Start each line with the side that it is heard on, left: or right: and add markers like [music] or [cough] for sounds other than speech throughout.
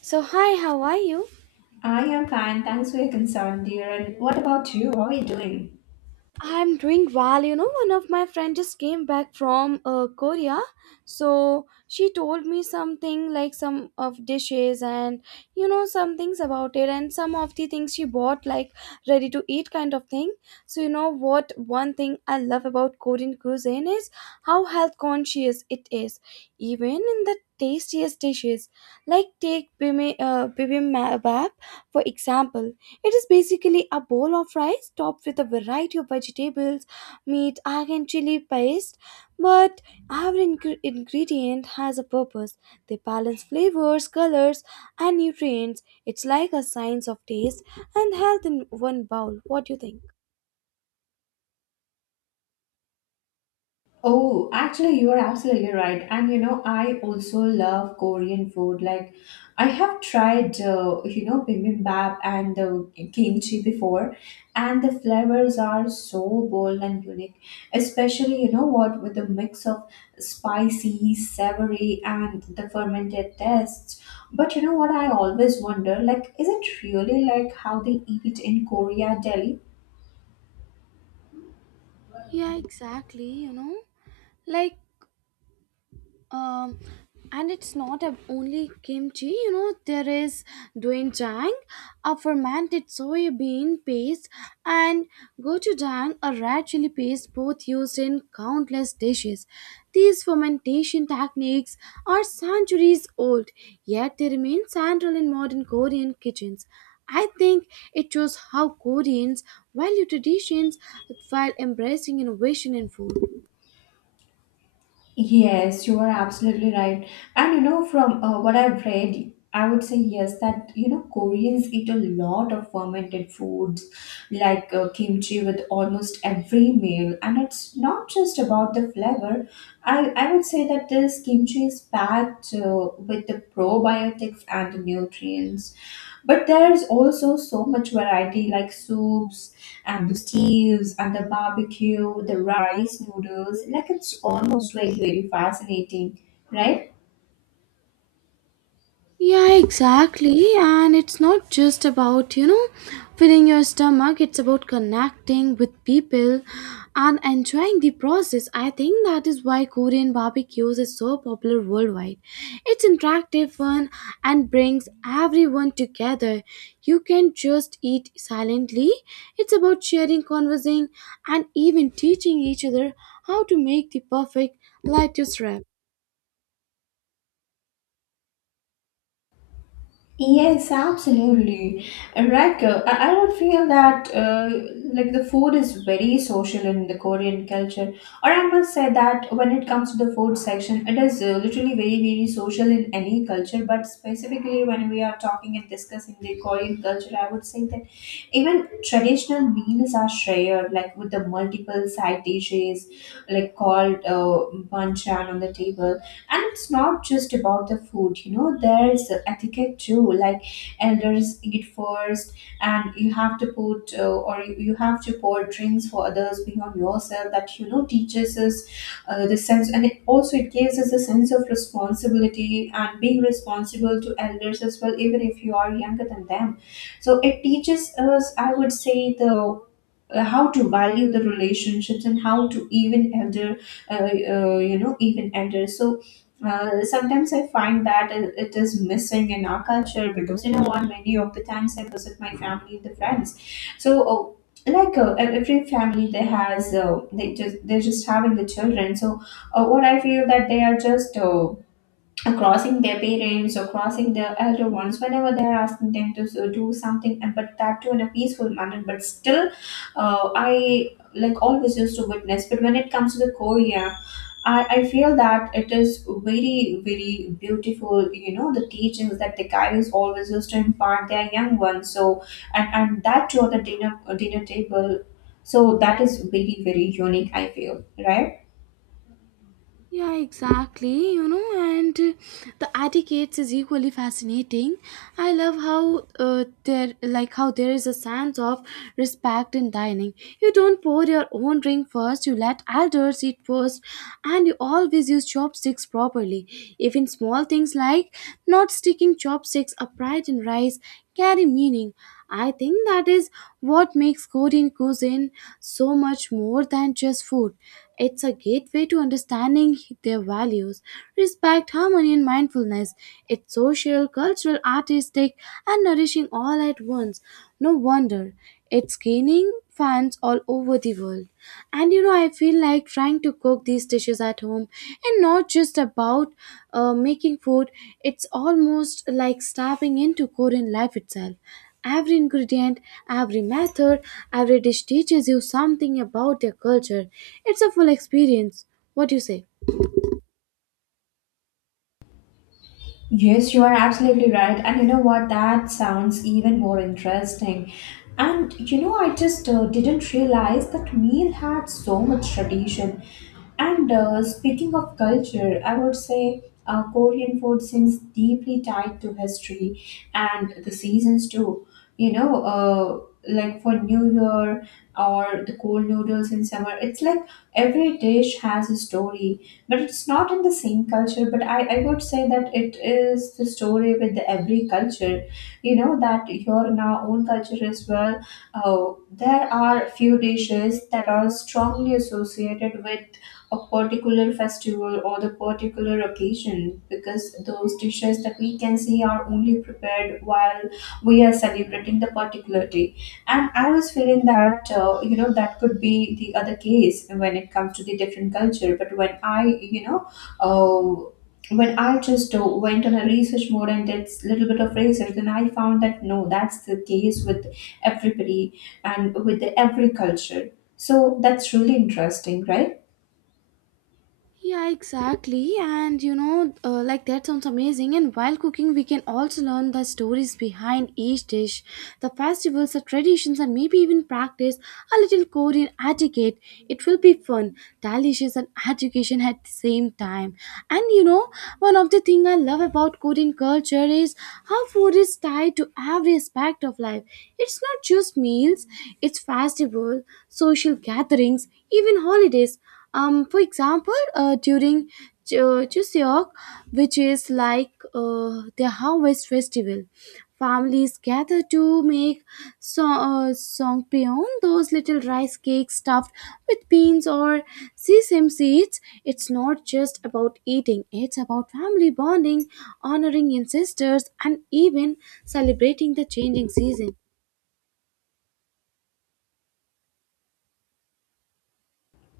right: So, hi, how are you?
left: I am fine. Thanks for your concern, dear. And what about you? How are you doing?
right: I'm doing well. You know, one of my friends just came back from Korea. So, she told me something like some of dishes and, you know, some things about it and some of the things she bought, like ready to eat kind of thing. So, you know what? One thing I love about Korean cuisine is how health conscious it is, even in the tastiest dishes. Like, take bibimbap, for example. It is basically a bowl of rice topped with a variety of vegetables, meat, egg, and chili paste. But every ingredient has a purpose. They balance flavors, colors, and nutrients. It's like a science of taste and health in one bowl. What do you think?
left: Oh, actually, you are absolutely right. And you know, I also love Korean food. Like, I have tried, you know, bibimbap and the kimchi before, and the flavors are so bold and unique. Especially, you know, what with the mix of spicy, savory, and the fermented tastes. But you know what? I always wonder, like, is it really like how they eat in Korea, Delhi?
right: Yeah, exactly, you know. Like, um and it's not a, only kimchi, you know, there is doenjang, a fermented soybean paste, and gochujang, a red chili paste, both used in countless dishes. These fermentation techniques are centuries old, yet they remain central in modern Korean kitchens. I think it shows how Koreans value traditions while embracing innovation in food.
left: Yes, you are absolutely right. And you know, from what I've read, I would say yes, that you know, Koreans eat a lot of fermented foods like kimchi with almost every meal. And it's not just about the flavor. I would say that this kimchi is packed with the probiotics and the nutrients. But there's also so much variety like soups and the stews and the barbecue, the rice noodles. Like it's almost like very fascinating, right?
right: Yeah, exactly. And it's not just about, you know, filling your stomach, it's about connecting with people and enjoying the process. I think that is why Korean barbecues is so popular worldwide. It's interactive, fun, and brings everyone together. You can just eat silently. It's about sharing, conversing, and even teaching each other how to make the perfect lettuce wrap.
left: Yes, absolutely. Right. I don't feel that like the food is very social in the Korean culture. Or I must say that when it comes to the food section, it is literally very, very social in any culture. But specifically when we are talking and discussing the Korean culture, I would say that even traditional meals are shared, like with the multiple side dishes, like called banchan on the table. And it's not just about the food, you know, there's etiquette too, like elders eat first, and you have to put or you have to pour drinks for others beyond yourself, that you know teaches us the sense, and it also it gives us a sense of responsibility and being responsible to elders as well, even if you are younger than them. So it teaches us, I would say, the how to value the relationships, and how to even elder, uh, you know, even elder. So sometimes I find that it is missing in our culture because you know what, many of the times I visit my family and the friends. So like every family, they has they just they're just having the children. So what I feel that they are just crossing their parents or crossing the elder ones whenever they're asking them to do something. And but that too in a peaceful manner, but still uh, I like always used to witness. But when it comes to the Korea, I feel that it is very, very beautiful, you know, the teachings that the guys always used to impart their young ones. So and that too on the dinner table. So that is very, very unique, I feel, right?
right: Yeah, exactly. You know, and the etiquettes is equally fascinating. I love how like how there is a sense of respect in dining. You don't pour your own drink first. You let elders eat first, and you always use chopsticks properly. Even small things like not sticking chopsticks upright in rice carry meaning. I think that is what makes Korean cuisine so much more than just food. It's a gateway to understanding their values, respect, harmony, and mindfulness. It's social, cultural, artistic, and nourishing all at once. No wonder it's gaining fans all over the world. And you know, I feel like trying to cook these dishes at home and not just about making food, it's almost like stepping into Korean life itself. Every ingredient, every method, every dish teaches you something about their culture. It's a full experience. What do you say?
left: Yes, you are absolutely right. And you know what? That sounds even more interesting. And you know, I just didn't realize that meal had so much tradition. And speaking of culture, I would say Korean food seems deeply tied to history and the seasons too. You know, like for New Year or the cold noodles in summer, it's like every dish has a story, but it's not in the same culture. But I would say that it is the story with the every culture. You know, that here in our own culture as well, there are few dishes that are strongly associated with a particular festival or the particular occasion, because those dishes that we can see are only prepared while we are celebrating the particular day. And I was feeling that you know, that could be the other case when it comes to the different culture. But when I, you know, uh, when I just went on a research mode and did a little bit of research, then I found that no, that's the case with everybody and with the every culture. So that's really interesting, right?
right: Yeah, exactly. And you know, like that sounds amazing. And while cooking, we can also learn the stories behind each dish, the festivals, the traditions, and maybe even practice a little Korean etiquette. It will be fun, delicious, and education at the same time. And you know, one of the things I love about Korean culture is how food is tied to every aspect of life. It's not just meals, it's festival, social gatherings, even holidays. For example, during Chuseok, which is like the harvest festival, families gather to make so, songpyeon, those little rice cakes stuffed with beans or sesame seeds. It's not just about eating; it's about family bonding, honoring ancestors, and even celebrating the changing season.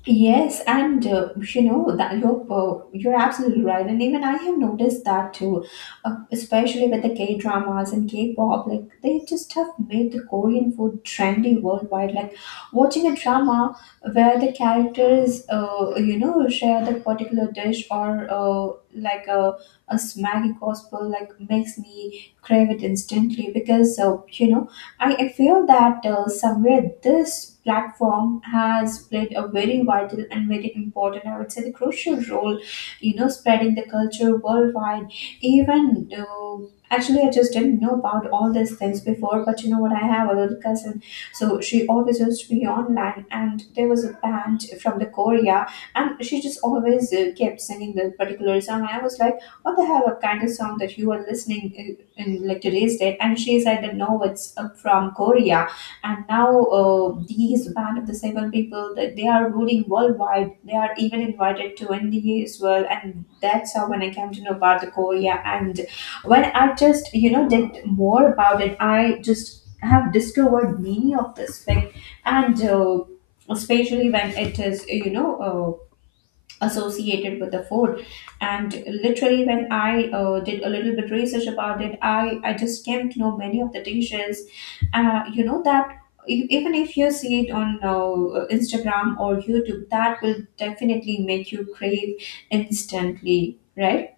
left: Yes, and you know that you're absolutely right, and even I have noticed that too, especially with the K dramas and K-pop. Like they just have made the Korean food trendy worldwide. Like watching a drama where the characters, you know, share the particular dish, or like a smaggy gospel, like makes me crave it instantly, because you know, I feel that somewhere this platform has played a very vital and very important, I would say, the crucial role, you know, spreading the culture worldwide. Even actually, I just didn't know about all these things before. But you know what? I have a little cousin, so she always used to be online, and there was a band from the Korea, and she just always kept singing the particular song. And I was like, what the hell of kind of song that you are listening in like today's date. And she said that no, it's from Korea. And now these band of the seven people that they are ruling worldwide, they are even invited to India as well. And that's how when I came to know about the Korea, and when I just, you know, did more about it, I just have discovered many of this thing. And especially when it is, you know, associated with the food. And literally when I did a little bit research about it, I just came to know many of the dishes, you know, that even if you see it on Instagram or YouTube, that will definitely make you crave instantly, right?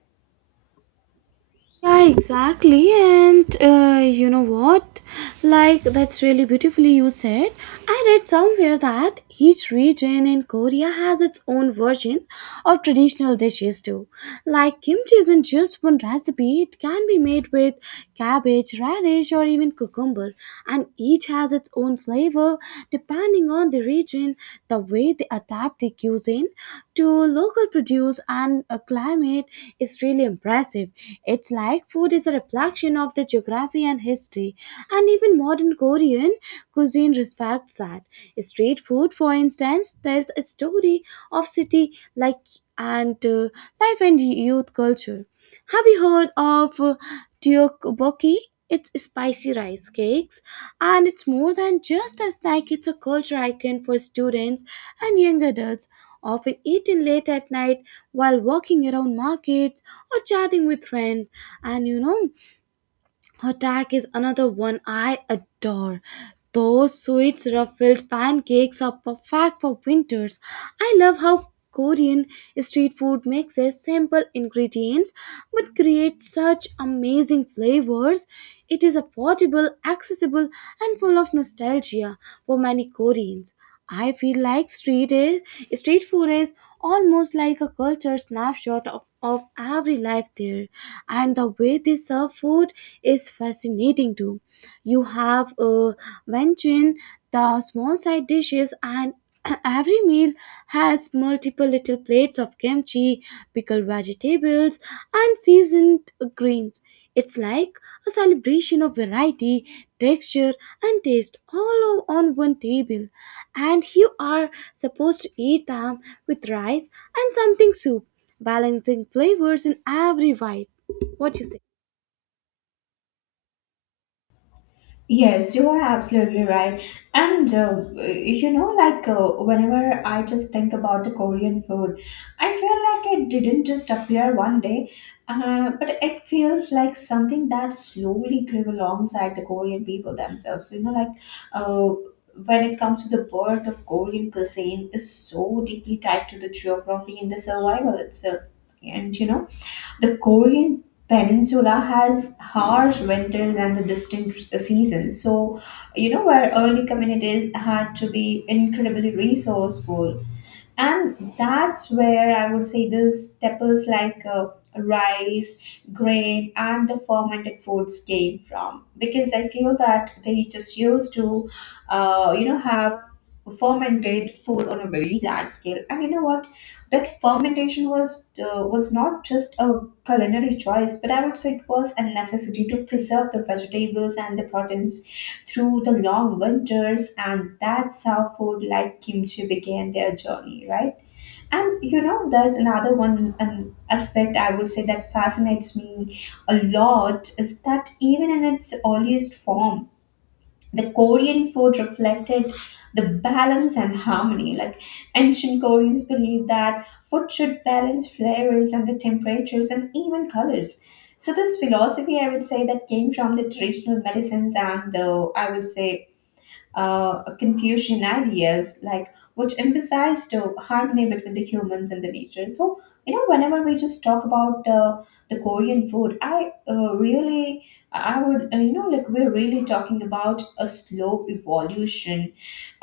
right: Yeah, exactly. And you know what? Like, that's really beautifully you said. I read somewhere that each region in Korea has its own version of traditional dishes too. Like, kimchi isn't just one recipe, it can be made with cabbage, radish, or even cucumber, and each has its own flavor depending on the region. The way they adapt the cuisine to local produce and a climate is really impressive. It's like food is a reflection of the geography and history, and even modern Korean cuisine respects that. Street food, for instance, tells a story of city like and life and youth culture. Have you heard of Tteokbokki? It's spicy rice cakes, and it's more than just a snack. It's a culture icon for students and young adults, often eaten late at night while walking around markets or chatting with friends. And you know, Hotak is another one I adore. Those sweet ruffled pancakes are perfect for winters. I love how Korean street food mixes simple ingredients but creates such amazing flavors. It is affordable, accessible, and full of nostalgia for many Koreans. I feel like street food is almost like a culture snapshot of every life there, and the way they serve food is fascinating too. You have mentioned the small side dishes, and [clears throat] every meal has multiple little plates of kimchi, pickled vegetables and seasoned greens. It's like a celebration of variety, texture and taste all on one table. And you are supposed to eat them with rice and something soup, balancing flavors in every bite. What you say?
left: Yes, you are absolutely right. And you know, like whenever I just think about the Korean food, I feel like it didn't just appear one day, but it feels like something that slowly grew alongside the Korean people themselves. You know, like uh, when it comes to the birth of Korean cuisine is so deeply tied to the geography and the survival itself. And you know, the Korean peninsula has harsh winters and the distinct seasons. So, you know, where early communities had to be incredibly resourceful. And that's where I would say the staples like rice, grain, and the fermented foods came from. Because I feel that they just used to, you know, have fermented food on a very large scale. And you know what, that fermentation was, was not just a culinary choice, but I would say it was a necessity to preserve the vegetables and the proteins through the long winters. And that's how food like kimchi began their journey, right? And you know, there's another one, an aspect I would say that fascinates me a lot is that even in its earliest form, the Korean food reflected the balance and harmony. Like ancient Koreans believed that food should balance flavors and the temperatures and even colors. So this philosophy, I would say, that came from the traditional medicines and the, I would say, Confucian ideas, like which emphasized the harmony between the humans and the nature. So you know, whenever we just talk about the Korean food, I really, I would, you know, like we're really talking about a slow evolution,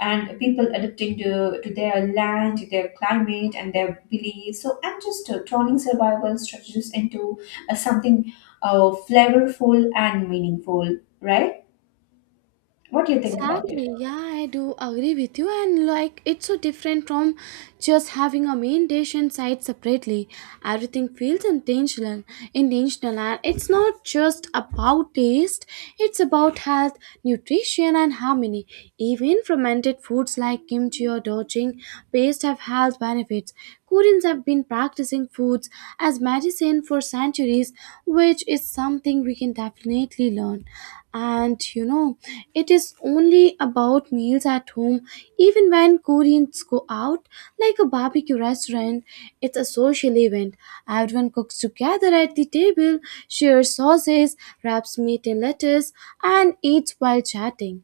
left: and people adapting to their land, to their climate, and their beliefs. So I'm just turning survival strategies into something flavorful and meaningful, right? What do you think about it?
right: Exactly. Yeah, I do agree with you. And like, it's so different from just having a main dish and side separately. Everything feels intentional, and it's not just about taste. It's about health, nutrition, and harmony. Even fermented foods like kimchi or dojing paste have health benefits. Koreans have been practicing foods as medicine for centuries, which is something we can definitely learn. And you know, it is only about meals at home. Even when Koreans go out, like a barbecue restaurant, it's a social event. Everyone cooks together at the table, shares sauces, wraps meat in lettuce, and eats while chatting.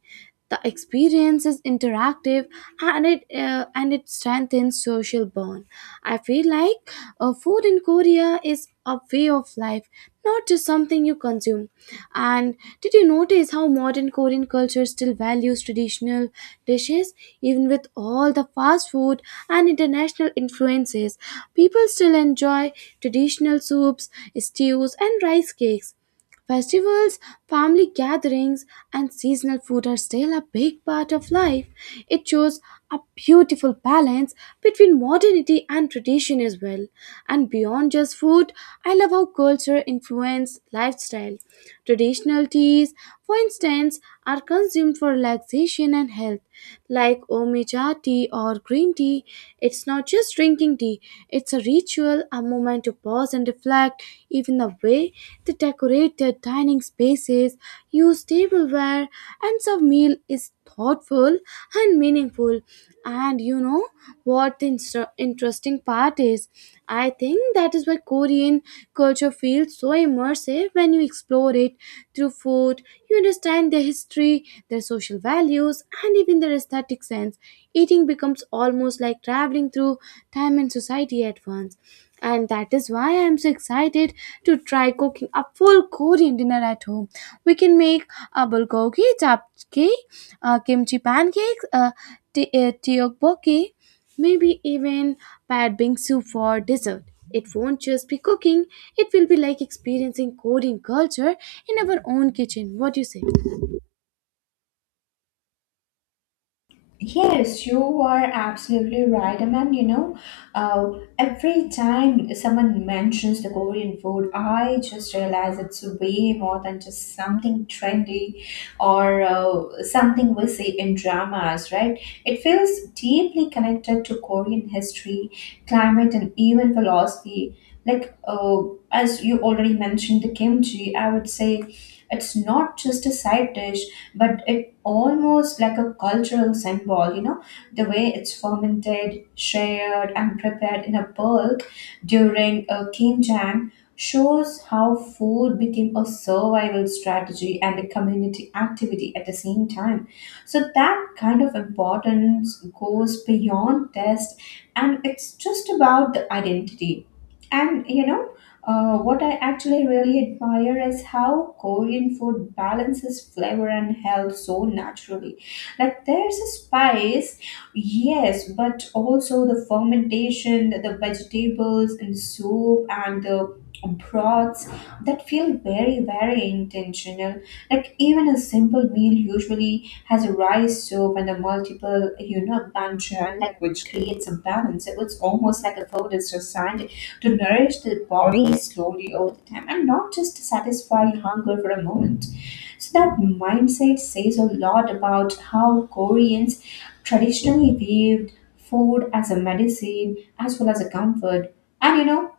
right: The experience is interactive, and it strengthens social bond. I feel like food in Korea is a way of life, not just something you consume. And did you notice how modern Korean culture still values traditional dishes even with all the fast food and international influences? People still enjoy traditional soups, stews, and rice cakes. Festivals, family gatherings, and seasonal food are still a big part of life. It shows a beautiful balance between modernity and tradition as well. And beyond just food, I love how culture influences lifestyle. Traditional teas, for instance, are consumed for relaxation and health, like Omecha tea or green tea. It's not just drinking tea, it's a ritual, a moment to pause and reflect. Even the way they decorate their dining spaces, use tableware, and serve meal is thoughtful and meaningful. And you know what the interesting part is? I think that is why Korean culture feels so immersive when you explore it through food. You understand their history, their social values, and even their aesthetic sense. Eating becomes almost like traveling through time and society at once. And that is why I am so excited to try cooking a full Korean dinner at home. We can make a bulgogi, japchae, kimchi pancakes, tteokbokki, maybe even pad bing soup for dessert. It won't just be cooking, it will be like experiencing Korean culture in our own kitchen. What do you say?
left: Yes, you are absolutely right. I mean, you know, uh, every time someone mentions the Korean food, I just realize it's way more than just something trendy or something we see in dramas, right? It feels deeply connected to Korean history, climate, and even philosophy. Like, as you already mentioned, the kimchi, I would say it's not just a side dish, but it almost like a cultural symbol, you know, the way it's fermented, shared, and prepared in a bulk during a Kimjang shows how food became a survival strategy and a community activity at the same time. So that kind of importance goes beyond taste, and it's just about the identity. And you know, what I actually really admire is how Korean food balances flavor and health so naturally. Like there's a spice, yes, but also the fermentation, the vegetables and soup and the broths that feel very, very intentional. Like even a simple meal usually has a rice soup and a multiple, you know, bancha, like which creates a balance. It's almost like a food is designed to nourish the body slowly over the time, and not just satisfy hunger for a moment. So that mindset says a lot about how Koreans traditionally viewed food as a medicine as well as a comfort. And you know,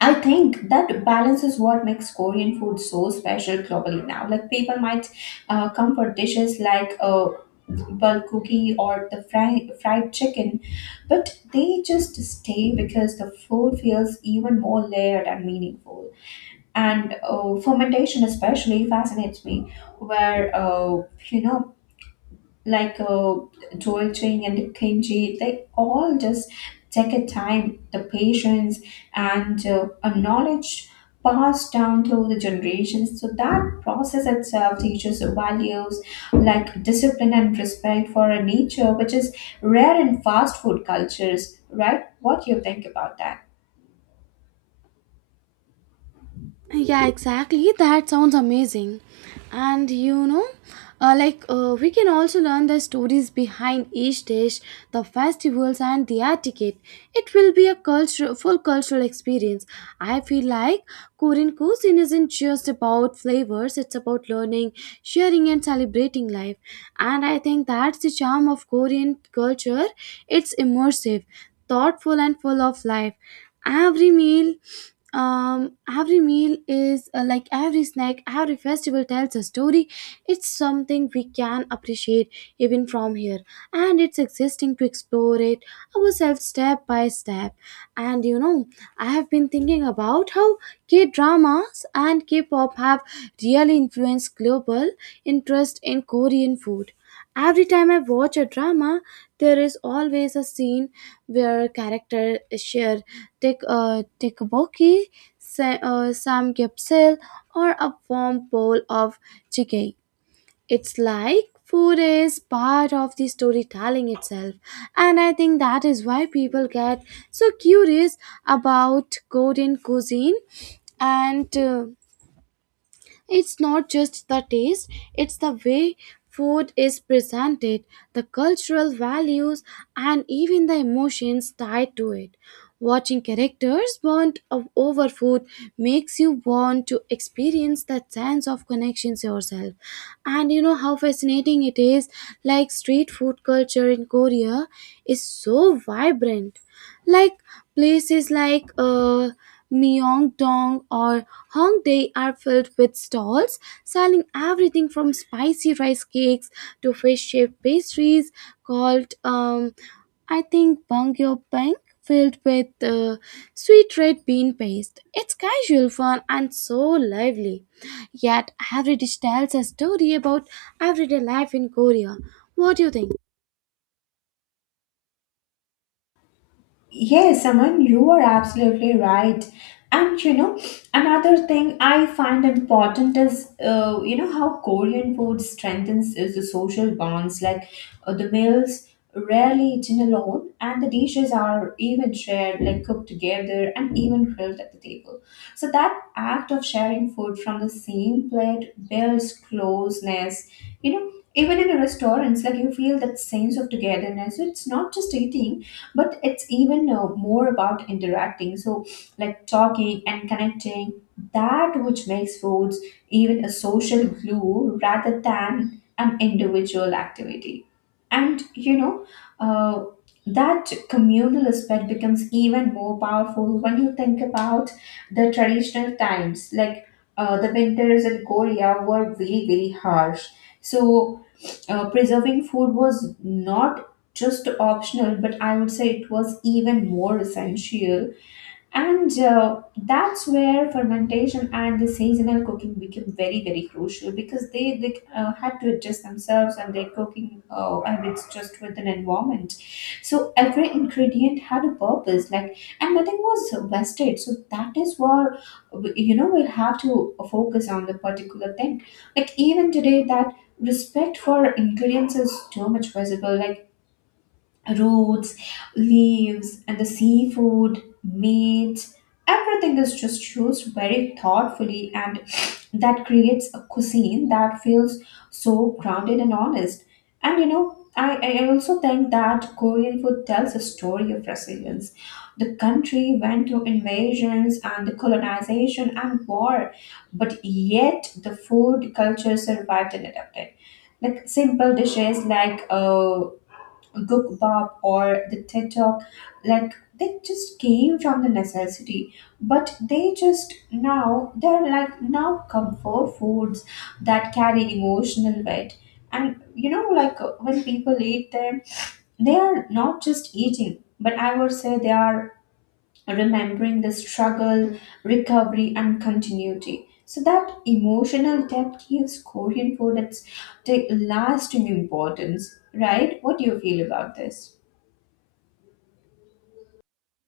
left: I think that balance is what makes Korean food so special globally now. Like people might come for dishes like bulgogi or the fried chicken, but they just stay because the food feels even more layered and meaningful. And fermentation especially fascinates me, where you know like uh, Joel Chang and Kim Ji, they all just take a time, the patience, and a knowledge passed down through the generations. So that process itself teaches values like discipline and respect for a nature, which is rare in fast food cultures, right? What do you think about that?
right: Yeah, exactly. That sounds amazing. And you know, we can also learn the stories behind each dish, the festivals, and the etiquette. It will be a full cultural experience. I feel like Korean cuisine isn't just about flavors; it's about learning, sharing, and celebrating life. And I think that's the charm of Korean culture. It's immersive, thoughtful, and full of life. Every meal every meal is like every snack, every festival tells a story. It's something we can appreciate even from here, and it's existing to explore it ourselves step by step. And you know, I have been thinking about how K dramas and k pop have really influenced global interest in Korean food. Every time I watch a drama, there is always a scene where characters share Take a Dick Buckey, Sam, or a warm bowl of jjigae. It's like food is part of the storytelling itself, and I think that is why people get so curious about Korean cuisine and. It's not just the taste, it's the way food is presented, the cultural values, and even the emotions tied to it. Watching characters bond over food makes you want to experience that sense of connections yourself. And you know how fascinating it is, like street food culture in Korea is so vibrant. Like places like Myeongdong or Hong Dae are filled with stalls selling everything from spicy rice cakes to fish-shaped pastries called, I think, Bangyo Bang, filled with sweet red bean paste. It's casual fun and so lively. Yet every dish tells a story about everyday life in Korea. What do you think?
left: Yes, Aman, you are absolutely right. And you know, another thing I find important is, how Korean food strengthens is the social bonds. Like the meals rarely eaten alone, and the dishes are even shared, like cooked together and even grilled at the table. So that act of sharing food from the same plate builds closeness. You know, even in a restaurants, like you feel that sense of togetherness. So it's not just eating but it's even more about interacting, so like talking and connecting that which makes foods even a social glue rather than an individual activity. And you know, uh, that communal aspect becomes even more powerful when you think about the traditional times, like the winters in Korea were really very harsh. So preserving food was not just optional, but I would say it was even more essential. And that's where fermentation and the seasonal cooking became very, very crucial because they had to adjust themselves and their cooking habits just with an environment. So every ingredient had a purpose, like, and nothing was wasted. So that is where, you know, we'll have to focus on the particular thing. Like, even today, that respect for ingredients is too much visible. Like, roots, leaves, and the seafood, meat. Everything is just used very thoughtfully, and that creates a cuisine that feels so grounded and honest. And you know, I also think that Korean food tells a story of resilience. The country went through invasions and the colonization and war, but yet the food culture survived and adapted, like simple dishes like Googbop or the TED Talk, like they just came from the necessity, but they just now they're like now comfort foods that carry emotional weight. And you know, like when people eat them, they are not just eating, but I would say they are remembering the struggle, recovery, and continuity. So that emotional depth gives Korean food its the lasting importance, right? What do you feel about this?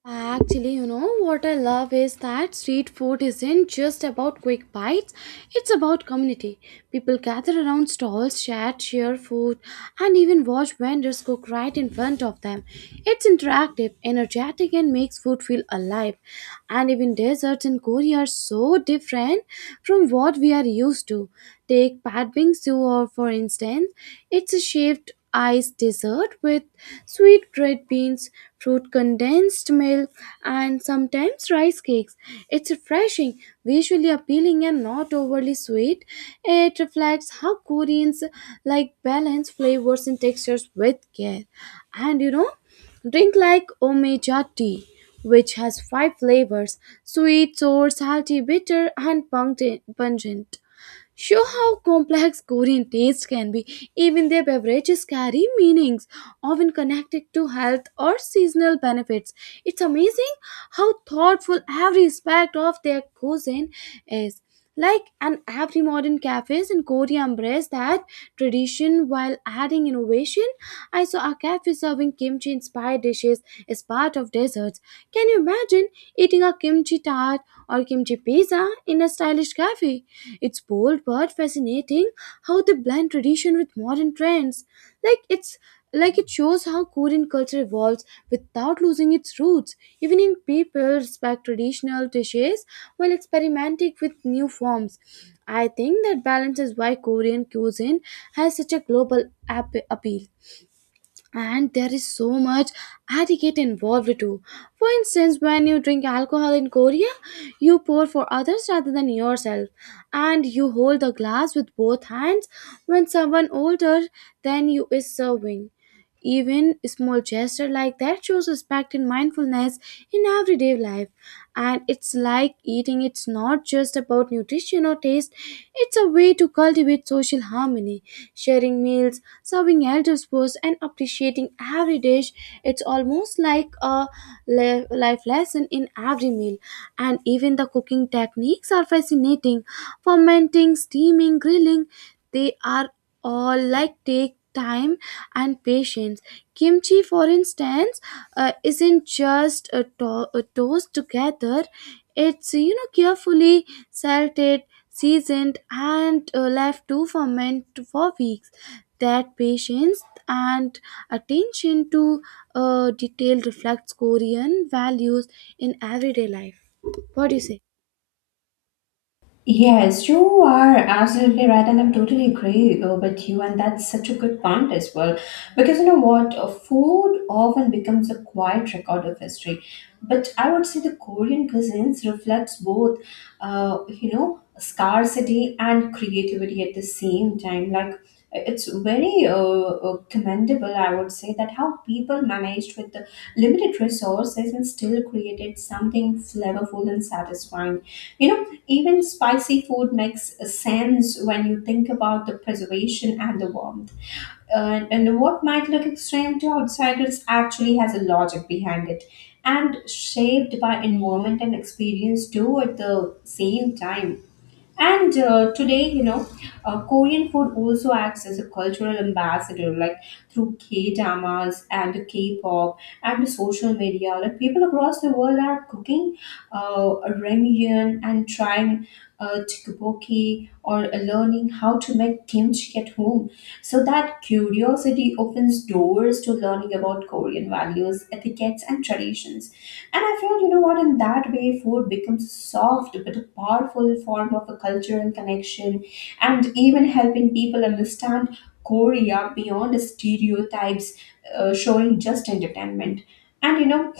right: Actually, you know, what I love is that street food isn't just about quick bites, it's about community. People gather around stalls, chat, share food, and even watch vendors cook right in front of them. It's interactive, energetic, and makes food feel alive. And even desserts in Korea are so different from what we are used to. Take Pat Bingsu, or for instance, it's a shaped ice dessert with sweet red beans, fruit condensed milk, and sometimes rice cakes. It's refreshing, visually appealing, and not overly sweet. It reflects how Koreans like balanced flavors and textures with care. And you know, drink like Omeja tea. Which has five flavors sweet, sour, salty, bitter, and pungent show how complex Korean taste can be. Even their beverages carry meanings, often connected to health or seasonal benefits. It's amazing how thoughtful every aspect of their cuisine is. Like, and every modern cafes in Korea embrace that tradition while adding innovation. I saw a cafe serving kimchi inspired dishes as part of desserts. Can you imagine eating a kimchi tart or kimchi pizza in a stylish cafe? It's bold but fascinating how they blend tradition with modern trends. Like it's like it shows how Korean culture evolves without losing its roots. Even in people respect traditional dishes while experimenting with new forms. I think that balance is why Korean cuisine has such a global appeal, and there is so much etiquette involved too. For instance, when you drink alcohol in Korea, you pour for others rather than yourself, and you hold the glass with both hands when someone older than you is serving. Even a small gesture like that shows respect and mindfulness in everyday life. And it's like eating, it's not just about nutrition or taste, it's a way to cultivate social harmony, sharing meals, serving elder's first, and appreciating every dish. It's almost like a life lesson in every meal. And even the cooking techniques are fascinating. Fermenting, steaming, grilling, they are all like take time and patience. Kimchi, for instance, isn't just a, a toast together. It's carefully salted, seasoned, and left to ferment for weeks. That patience and attention to detail reflects Korean values in everyday life. What do you say?
left: Yes, you are absolutely right, and I'm totally agree with you, and that's such a good point as well. Because you know what, food often becomes a quiet record of history, but I would say the Korean cuisines reflects both, you know, scarcity and creativity at the same time. Like it's very commendable, I would say, that how people managed with the limited resources and still created something flavorful and satisfying. You know, even spicy food makes sense when you think about the preservation and the warmth. And what might look extreme to outsiders actually has a logic behind it and shaped by environment and experience too at the same time. And today, you know, Korean food also acts as a cultural ambassador, like through K dramas and K pop and social media. Like people across the world are cooking uh, ramyun and trying tteokbokki or learning how to make kimchi at home. So that curiosity often opens doors to learning about Korean values, etiquettes, and traditions. And I feel, you know what, in that way, food becomes a soft but a powerful form of a cultural connection and even helping people understand Korea beyond the stereotypes, showing just entertainment. And you know,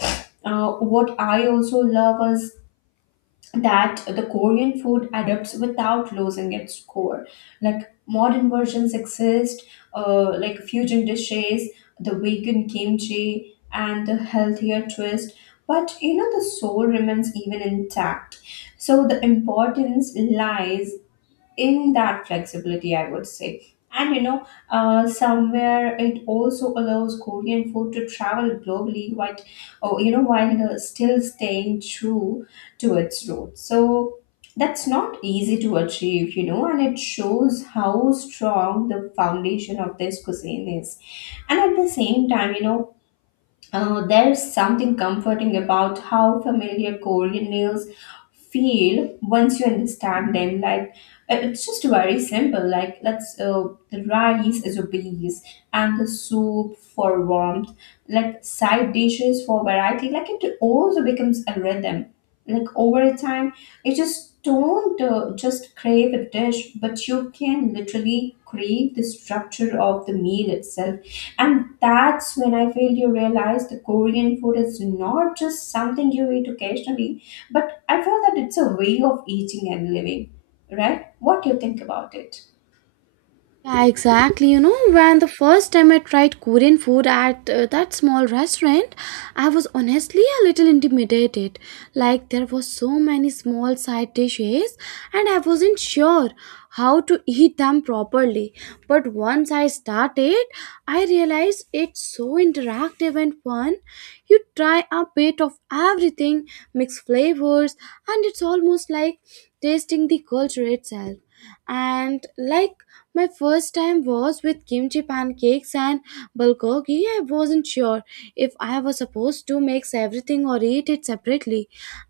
left: what I also love is that the Korean food adapts without losing its core. Like modern versions exist, like fusion dishes, the vegan kimchi, and the healthier twist. But you know, the soul remains even intact. So the importance lies in that flexibility, I would say. And you know, somewhere it also allows Korean food to travel globally, but oh, you know, while still staying true to its roots. So that's not easy to achieve, you know, and it shows how strong the foundation of this cuisine is. And at the same time, you know, there's something comforting about how familiar Korean meals feel once you understand them. Like it's just very simple. Like let's the rice is a base and the soup for warmth. Like side dishes for variety. Like it also becomes a rhythm, like over time you just don't just crave a dish, but you can literally crave the structure of the meal itself. And that's when I feel you realize the Korean food is not just something you eat occasionally, but I feel that it's a way of eating and living, right? What do you think about it?
right: Yeah, exactly. You know, when the first time I tried Korean food at that small restaurant, I was honestly a little intimidated. Like there was so many small side dishes and I wasn't sure how to eat them properly. But once I started, I realized it's so interactive and fun. You try a bit of everything, mix flavors, and it's almost like tasting the culture itself. And like my first time was with kimchi pancakes and bulgogi. I wasn't sure if I was supposed to mix everything or eat it separately,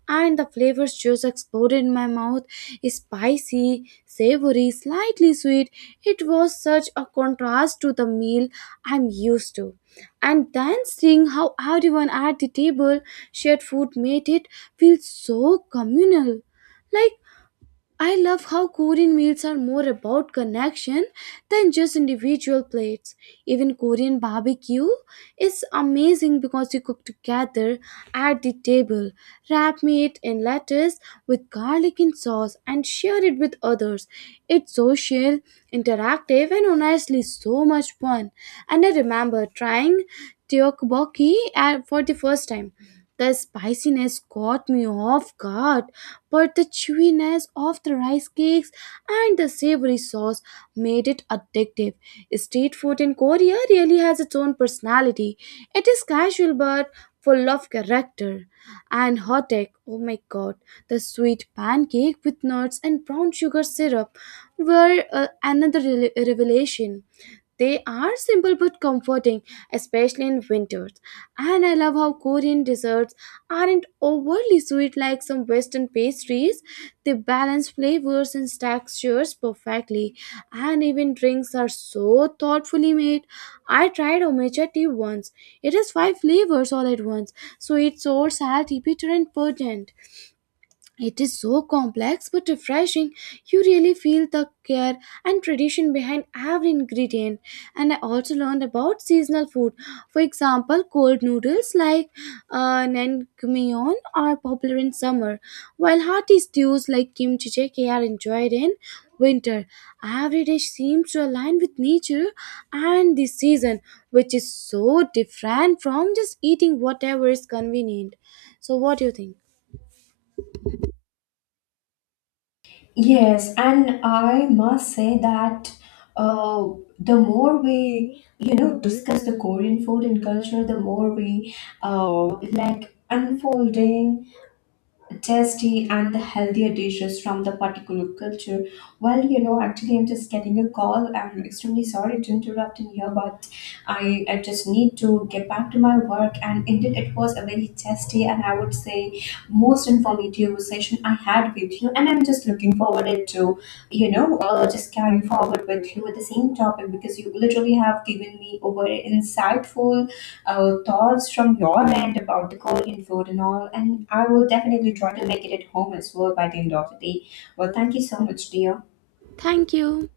right: and the flavors just exploded in my mouth spicy, savory, slightly sweet. It was such a contrast to the meal I'm used to. And then seeing how everyone at the table shared food made it feel so communal. Like I love how Korean meals are more about connection than just individual plates. Even Korean barbecue is amazing because you cook together at the table, wrap meat in lettuce with garlic and sauce, and share it with others. It's social, interactive, and honestly so much fun. And I remember trying tteokbokki for the first time. The spiciness caught me off guard but the chewiness of the rice cakes and the savory sauce made it addictive. Street food in Korea really has its own personality. It is casual but full of character. And hotek, oh my god, the sweet pancake with nuts and brown sugar syrup were another revelation. They are simple but comforting, especially in winters. And I love how Korean desserts aren't overly sweet like some Western pastries. They balance flavors and textures perfectly. And even drinks are so thoughtfully made. I tried omecha tea once. It has five flavors all at once sweet, sour, salty, bitter, and pungent. It is so complex but refreshing. You really feel the care and tradition behind every ingredient. And I also learned about seasonal food. For example, cold noodles like naengmyeon are popular in summer, while hearty stews like kimchi jjigae are enjoyed in winter. Every dish seems to align with nature and the season, which is so different from just eating whatever is convenient. So, what do you think?
left: Yes, and I must say that uh, the more we, you know, discuss the Korean food and culture, the more we uh, like unfolding tasty and the healthier dishes from the particular culture. Well, you know, actually, I'm just getting a call. I'm extremely sorry to interrupt in here, but I just need to get back to my work. And indeed, it was a very tasty and I would say most informative session I had with you. And I'm just looking forward it to, just carry forward with you with the same topic because you literally have given me over insightful thoughts from your end about the Korean food and all. And I will definitely try to make it at home as well by the end of the day. Well, thank you so much, dear.
right: Thank you.